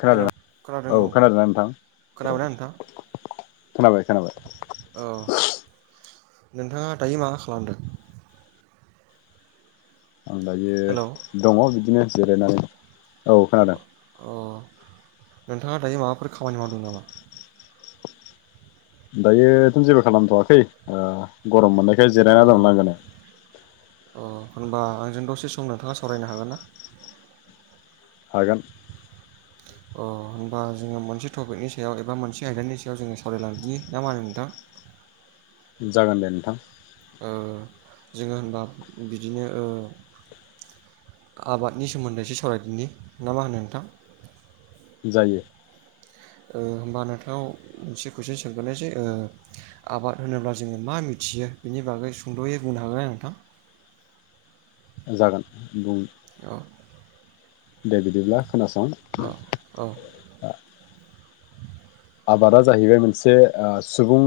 खोनादों हेलौ खोनादों औ खोनादोंना नोंथां औ खोनाबायना नोंथां खोनाबाय खोनाबाय औ नोंथाङा दायो मा खालामदों आं दायो हेलौ दङ बिदिनो जिरायनानै औ खोनादों अ नोंथाङा दायो माबाफोर खामानि मावदों नामा दायोथ' जेबो खालामथ'आाखै ओ गरम मोननाय अ जिरायना दं लांनांगोनायाव हेनबा आंजों दसे सम नोंथाङा सावरायनो हागोन ना हागोन अ होनबा जोङो मोनसे टपिकनि सायाव एबा मोनसे आयदानि सायाव जोङो सावरायलांदि ना मा होनो नोंथां [inaudible] जागोन दे नोंथां ओ जोङो होनबा बिदिनो ओ आबादनि सोमोन्दै एसे सावरायदिनि ना मा होनो नोंथां? जायो ओ होमबा नोंथांनाव मोनसे कुइसन सोंग्रोनोसै ओ आबाद होनोब्ला जोङो मा मिथियो? बेनि बागै सुंद'यै बुंनो हागोन ना नोंथां? जागोन बुं औ दे बिदिब्ला खोनासं औ आबादा जाहैबाय मोनसे सुबुं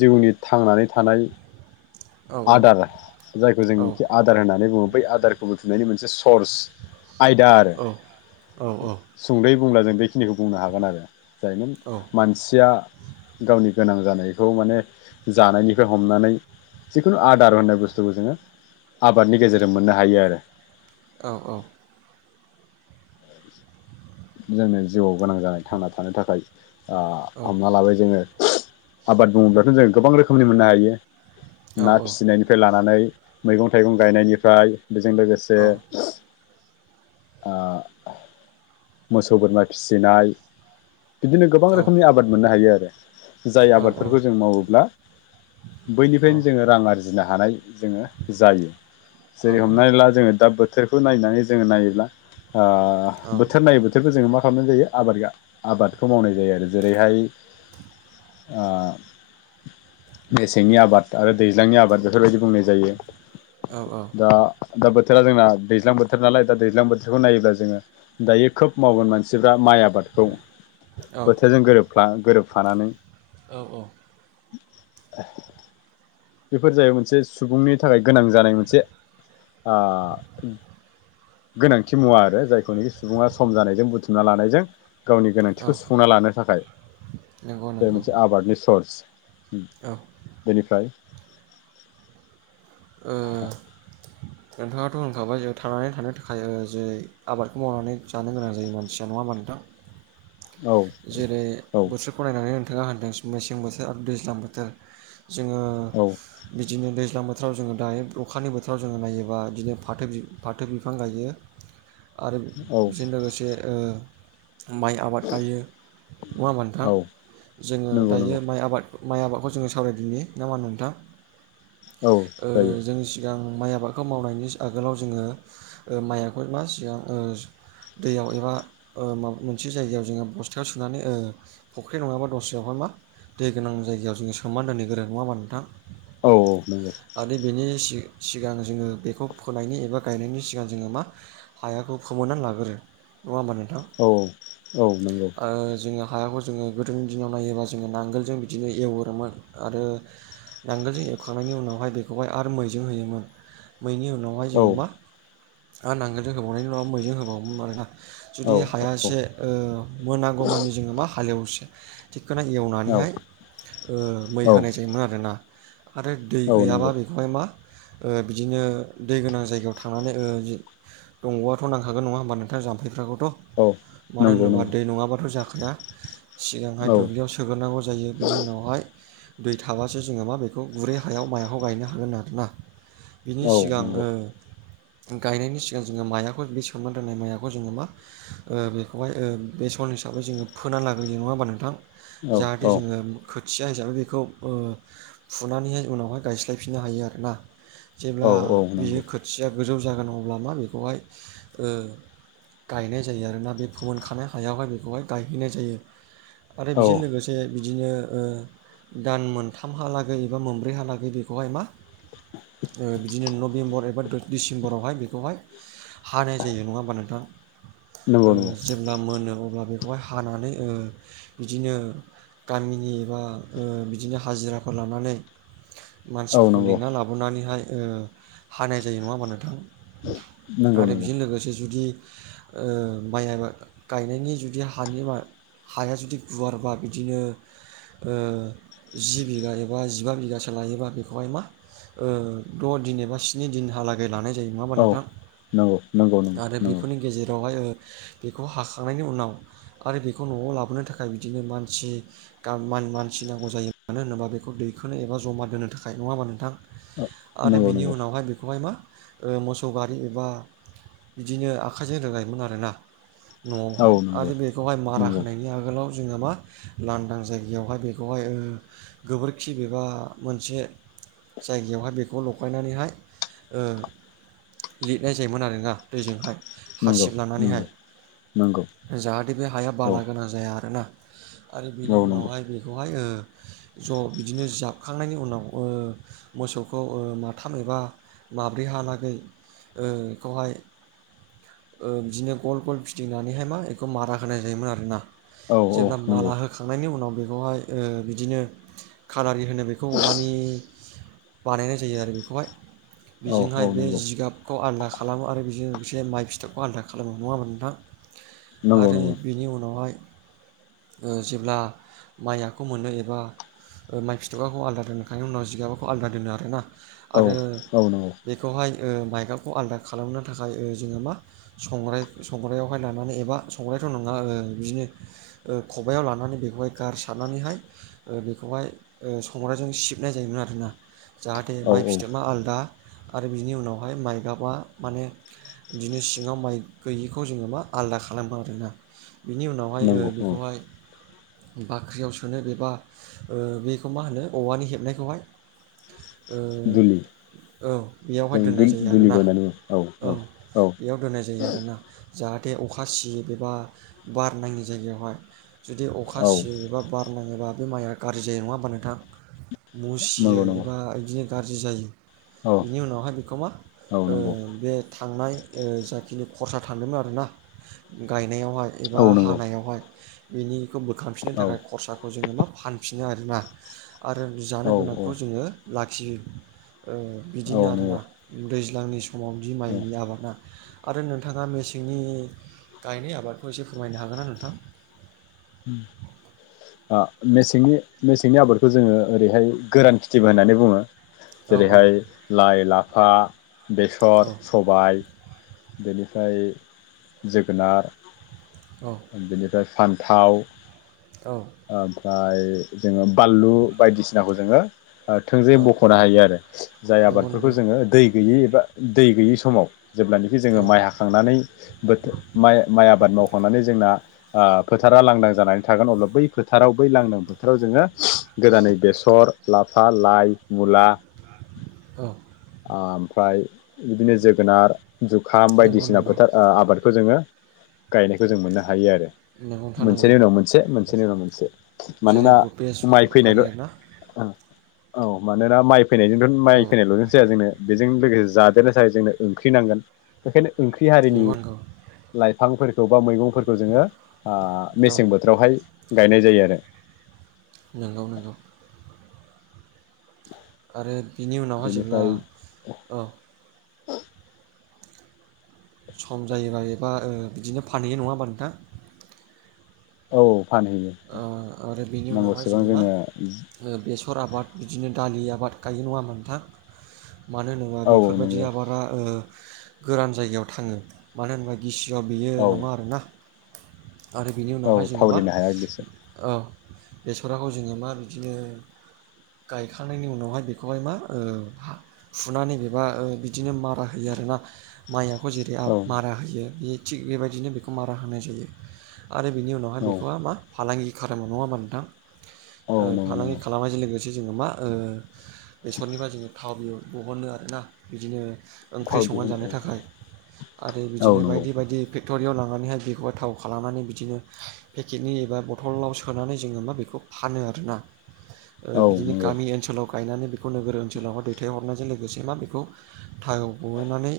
जिउनि थांनानै थानाय आदार जायखौ जों आदार होननानै बुङो बै आदारखौ बुथुमनायनि मोनसे कोरस आयदा आरो सुंदयै बुंब्ला जों बेखिनिखौ बुंनो हागोन आरो जायनो मानसिया गावनि गोनां जानायखौ माने जानायनिफ्राय हमनानै जिखुनु आदार होननाय बुस्थुखौ जोङो आबादनि गेजेरजों मोननो हायो आरो। औ औ जोंनो जिउआव गोनां जानाय थांना थानो थाखाय ओ हमना लाबाय जोङो आबाद बुङोब्लाखौनो जों गोबां रोखोमनि मोननो हायो ना फिसिनायनिफ्राय लानानै मैगं थाइगं गायनायनिफ्राय बेजों लोगोसे मोसौ बोरमा फिसिनाय बिदिनो गोबां रोखोमनि आबाद मोननो हायो आरो जाय आबादफोरखौ जों मावोब्ला बैनिफ्रायनो जोङो रां आरजिनो हानाय जोङो जायो। जेरै हमनानै ला जोङो दा बो थोरखौ नायनानै जोङो नायोब्ला बोथोर नायै बोथोरखौ जोङो मा खालामनाय जायो आबाद आबादखौ मावनाय जायो आरो जेरैहाय ओ मेसेंनि आबाद आरो दैज्लांनि आबाद बेफोरबायदि बुंनाय जायो। दा दा बोथोरा जोंना दैज्लां बोथोर नालाय दा दैज्लां बोथोरखौ नायोब्ला जोङो दायो खोब मावगोन मानसिफ्रा माइ आबादखौ औ बोथोरजों गोरोबफ्ला गोरोब फानानै औ औ बेफोर जायो मोनसे सुबुंनि थाखाय गोनां जानाय मोनसे गोनांथि मुवा आरो जाय खौनोखि सुबुङा सम जानायजों बुथुमना लानायजों गावनि औ गोनांथिखौ सुफुंना लानो थाखाय नंगौ नंगौ मोनसे आबादनि सर्स औ ओ बेनिफ्राय ओ नोंथाङा थ' होनखाबाय जों थानानै थानो थाखाय जे आबादखौ मावनानै जानो गोनां जायो मानसिया नङा होमबा नोंथां? [inaudible] औ जेरै औ बोथोरखौ नायनानै हो नदों मेसें बोथोर आरो दैज्लां बोथोर जोङो बिदिनो दै ज्लां बोथोराव जोङो दायो अखानि बोथोराव जोङो नायोबा बिदिनो फाथो फाथो बिफां गायजायो। आरो औ बेजों लोगोसे ओ माइ आबाद गायो। अवा नोंथां औ औ जोङो नंगौ दायो नंगौ माइ आबाद माइ आबादखौ जोङो सावरायदोनि ना मा होनो नोंथां औ ओ जायो जोंनि सिगां माइ आबादखौ मावनायनि आगोलाव जोङो माइखौ मा सिगां ओ दैयाव एबा माबा मोनसे जायगायाव जोङो ब स्थायाव सुनानै फख्रि नङाबा दस्रायावहाय मा दै गोनां जायगायाव जोङो सोमनानै दोनहैग्रोयो नङा होमबा नोंथां? औ औ नंगौ। सिगां जोङो बेखौ फोनायनि एबा गायनायनि सिगां जोङो मा हायाखौ फोमोननानै लाग्रोयो। नङा होनबा नों औ औ नंगौ। जोङो हायाखौ जोङो गोदोनि दिनाव नायोब्ला जोङो नांगोलजों बिदिनो एवहरोमोन आरो नांगोलजों एवखांनायनि उनावहाय बेखौहाय आरो मैजों होयोमोन। मैनि उनावहाय जोङो औ मा आरो नांगोलजों होबावनायनि उनाव मैजों होबावोमोन आरोना। औ जुदि औ हाया से मोनागौमानि जोङो मा हालेवसिगोन। थिखखोना औ औ एवनानैहाय ओ मै होनाय जायोमोन आरोना। आरो दै गैयाबा नंगौ बेखौहाय मा ओ बिदिनो दै गोनां जायगायाव थांनानै ओ दंगआथ' नांखागोन नंङाओमबा नोंथां जाम्फफोरखौ' औ नंगौ नंगौ। बाथ' जाखाया सिगांहाय औ दुब्लियाव सोग्रोनांगौ जायो बिनि उनावहाय दै थाबासो जोङो मा बेखौ गुरै हायाव मायाखौ गायनो हागोन आरो ना। बिनि औ सिगां नंगौ ओ गायनायनि सिगां जोङो माइयाखौ बे सोमनानै दोननाय माइयाखौ जोङो मा ओ बेखौहाय ओ बे सन हिसाबै जोङो फोना लाग्रोयो नङा होमबा नोंथां औ जाहाथे औ जोङो खोथिया हिसाबै बेखौ ओ फुनानैहाय उनावहाय गायस्लायफिननो हायो आरोना। जेब्ला औ बियो नंगौ खोथिया गोजौ जागोन अब्ला मा बेखौहाय ओ गायनाय जायो आरोना बे फोमोनखानाय हायावहाय बेखौहाय गायहैनाय जायो आरो औ बेजों लोगोसे बिदिनो दान मोनथामहालागै एबा मोनब्रैहालागै बेखौहाय मा ओ‌ बिदिनो नभेम्बर एबा डिसेम्बरावहाय बेखौहाय हानाय जायो नङा होमबा नोंथां ओ नंगौ नंगौ जेब्ला मोन अब्ला बेखौहाय हानानै बिदिनो गामिनि एबा ओ बिदिनो हाजिराफोर लानानै मानसिफोरखौ औ लिंना लाबोनानैहाय ओ हानाय जायो। नङा होमबा नोंथां? नंगौ आरो नंगौ बेजों लोगोसे जुदि ओ माइ आबाद गायनायनि जुदि हानि मा हाया जुदि गुवारबा बिदिनो ओ जि बिगा एबा जिबा बिगासो लायोबा बेखौहाय मा ओ द' दिन एबा स्नि दिनहालागै लानाय जायो नङाओमबा औ नोंथां? नंगौ नंगौ नंगौ आरो नंगौ बेफोरनि गेजेरावहाय ओ बेखौ हाख खांनायनि उनाव आरो बेखौ न'आव लाबोनो थाखाय बिदिनो मानसि गामिनि मानसि नांगौ जायो। मानो होनोबा बेखौ दैखोनो एबा जमा दोनो थाखाय नङा होमबा नोंथां? आरो नंगौ बिनि नंगौ उनावहाय बेखौहाय मा ओ मोसौ गारि एबा बिदिनो आखाइजों रोंगायोमोन आरोना। औ न'आवहाय नंगौ आरो बेखौहाय मारा नंगौ होनायनि आगोलाव जोङो मा लांदां जायगायावहाय बेखौहाय ओ गोबोरखि एबा मोनसे जायगायावहाय बेखौ लगायनानैहाय ओ लिदनाय जायोमोन आरोना दैजोंहाय। नंगौ हासिब नंगौ नंगौ लानानैहाय जाहाथे बे हाया औ बाला गोनां जाया आरोना। आरो बिनि औ नंगौ उनावहाय बेखौहाय ओ ज' बिदिनो जाबखांनायनि उनाव ओ मोसौखौ ओ माथाम एबा माब्रै हालागै ओ बेखौहाय ओ बिदिनो गल गल गिदिंनानैहाय मा बेखौ मारा होनाय जायोमोन आरोना। औ औ जेब्ला नंगौ मारा होखांनायनि उनाव बेखौहाय ओ बिदिनो खालारि होनो बेखौ औवानि बानायनाय जायो आरो बेखौहाय औ बेजोंहाय औ बे नंगौ जिगाबखौ आलादा खालामो आरो बेजों लोगोसे माइ फिथोबखौ आलदा खालामो। नङामोन नोंथां? नंगौ आरो नंगौ बेनि उनावहाय ओ जेब्ला माइआखौ मोनो एबा माइ फिथाइयाखौ आलदा दोननोखांनायनि उनाव जिगाबाखौ आलादा दोनो आरो ना। औ आरो औ नंगौ बेखौहाय ओ माइगाबखौ आलदा खालामनो थाखाय ओ‌ जोङो मा संग्राय संग्रायाव लानानै एबा संग्रायथ' नङा बिदिनो ओ‌ खबायाव लानानै बेखौहाय गार सारनानैहाय ओ बेखौहाय ओ संग्रायजों सिबनाय जायोमोन आरोना। जाहाथे औ माइ फिथोबा आलदा आरो बिनि उनावहाय माइगाबा माने बिदिनो सिङाव माइ गैयिखौ जेनेबा आलादा खालामबो आरोना बिनि उनावहाय ओ नंगौ औ बेखौहाय बाख्रियाव सोनो एबा ओ बेखौ मा होनो औवानि हेबनायखौहाय? ओ दुलि औ एयावहाय जों दोननाय जायो दुलिबो आरोना होननानै बुङो औ औ एयाव दोननाय जायो आरोना जाहाथे बे अखा सियै एबा बारनाङि जायगायावहाय जुदि अखा औ सियोबा बार नांङोबा बे माइआ गाज्रि जायो नंङा होमबा नोंथां? मुसियो नंगौ नंगौ एबा बिदिनो गाज्रि जायो। औ बेनि उनावहाय बेखौ मा औ ओ नंगौ बे थांनाय ओ जाखिनि खरसा थांदोंमोन आरोना गायनायावहाय एबा औ नंगौ हानायावहाय बेनिखौ बोखांफिननो औ थाखाय खरसाखौ जोनङो मा फानफिनो आरोना आरो जानो औ गोनांखौ जोंङो लाखियो ओ औ बिदिनो नंगौ आरोना दैज्लां सिगांनि समाव बि औ माइनि आबाद ना आरो नोंथांङा मेसेंनि गायनाय आबादखौ एसे फोरमायनो हागोनना नोंथां? ओ मेसेंनि मेसेंनि आबादखौ जोंङो ओरैहाय औ गोरान खिथिबो होननानै बुंङो औ जेरैहाय लाइ, लाफा, बेसर, सबायाइ, बेनिफ्राय जोगोनार औ बेनिफ्राय फान न्थाव, औ ओ ओमफ्राय जोंङो बानलु बायदिसिनाखौ जोंङो ओ थोंजोायै औ बख'नो हायो आरो जाय नंगौ आबादफोरखौ नंगौ जोंङो दै गैयै एबा दै गैयि समाव जेब्लानाखि जोंङो औ माइ हाखांनानै बोथोर माइ माइ आबाद मावखांनानै जों जों फोथारा लांनदां जानानै थागोन अब्ला बै फोथाराव लांदां फोथाराव जोंङो गोरान बेसर, लाफा, लाइ, मुला, औ आ ओमफ्राय बिदिनो जोगोनार जुखाम नंगौ बायदिसिना नंगौ फोथार ओ आबादखौ जोंङो गायनायखौ जों मोननो हायो आरो मैगं मोनसेनि थानांगौ उनाव मोनसे मोनसेनि उनाव मोनसे जेरै मानोना माइ बेसर फैनायल' आरि ना ओ औ मानोना माइ फैनायजोंथ' माइ औ फैनायल' जाया जोंनो बेजों लोगोसे जादेरनो थाखाय जोंनो ओंख्रि नांगोन बेखायनो ओंख्रि हारिनि नंगौ नंगौ लाइफांफोरखौ बा मैगंफोरखौ जोंङो ओ औ मेसें बोथोरावहाय गायनाय जायो आरो नंगौ नोंगौ आरो बिनि उनावहाय जेब्ला बेनिफ्राय औ [inaudible] सम जायोबा एबा ओ बिदिनो फानहैयो नंङा हानबा नोंथां? औ फानहैयो ओ नांगौसेबां जोंनों बेसर‌ आबाद, बिदिनो दालि आबाद, गायो नंङा ओमबा नोंथां मानो होनोबा औ औ बेफोरबायदि नंगौ आबादा ओ गोरान जायगायाव थांङो मानो होनोबा गिसिआव बेयो औ नंङा आरोना आरो बेनि औ उनावहाय जोने'बा थावरिनो हाया गोसो औ बेसराखौ जोंङो मा बिदिनो गायखांनायनि उनावहाय बेखौहाय मा ओ फुनानै एबा ओ बिदिनो मारा होयो आरोना मायखौ जेरै औ मारा होयो बे थिग बेबायदिनो बेखौ मारा होनाय जायो, आरो बिनि उनावहाय औ बेखौहाय मा फालांगि खालामो नंङा होनबा नोंथां? औ ओ नंगौ फालांगि नंगौ खालामनायजों लोगोसे जोंङो मा ओ बेसरनिफ्राय जोंङो थावबो ब'हनो आरोना बिदिनो ओंख्रि थाव संना दिहुनो जानो औ थाखाय आरो औ बिदिनो नंगौ बायदि बायदि [inaudible] फेक्ट'रियाव लांनानैहाय बेखौहाय थाव खालामनानै बिदिनो पेकेटनि एबा बथल सोनानै जोंङो मा बेखौ फानो आरोना ओ औ बिदिनो नंगौ गामि ओनोलाव गायनानै बेखौ नोगोर ओनसोलावा दैथायहरनायजों लोगोसे मा होनो बेखौ थायाव ब'हनानै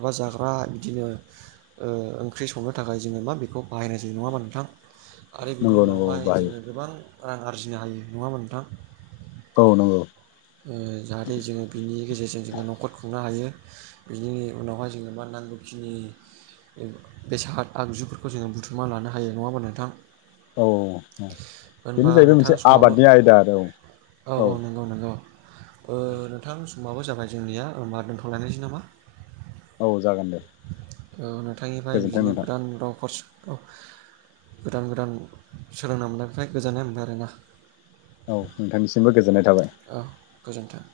एबा जाग्रा बिदिनो ओ ओंख्रि संनो थाखाय जोङो मा बेखौ बाहायनाय जायो नङाबा नोंथां? आरो बिनि नंगौ नंगौ उनावहाय बाहायो जोङो गोबां रां आरजिनो हायो नङा होमबा नोंथां। औ नंगौ। ओ जाहाथे जोङो बिनि गेजेरजों जोङो न'खर खुंनो हायो बिनि उनावहाय जोङो मा नांगौखिनि बेसाद आगजुफोरखौ जोङो बुथुमना लानो हायो नङा होमबा नोंथां? औ होनबा बेनो जाहैबाय नोंथां मोनसे समाबो आबादनि आयदा आरो औ। औ औ नंगौ नंगौ। ओ नोंथां समाबो जाबाय जोंनिया ओमबा दोन्थ'लायनायसै नामा? औ। जागोन दे औ नोंथांनिफ्राय गोजोन्थों बिदिनो नोंथां गोदान रावफोर औ गोदान गोदान सोलोंना मोननायनिफ्राय गोजोननाय मोनबाय आरोना। औ नोंथांनिसिमबो गोजोननाय थाबाय। औ गोजोन्थों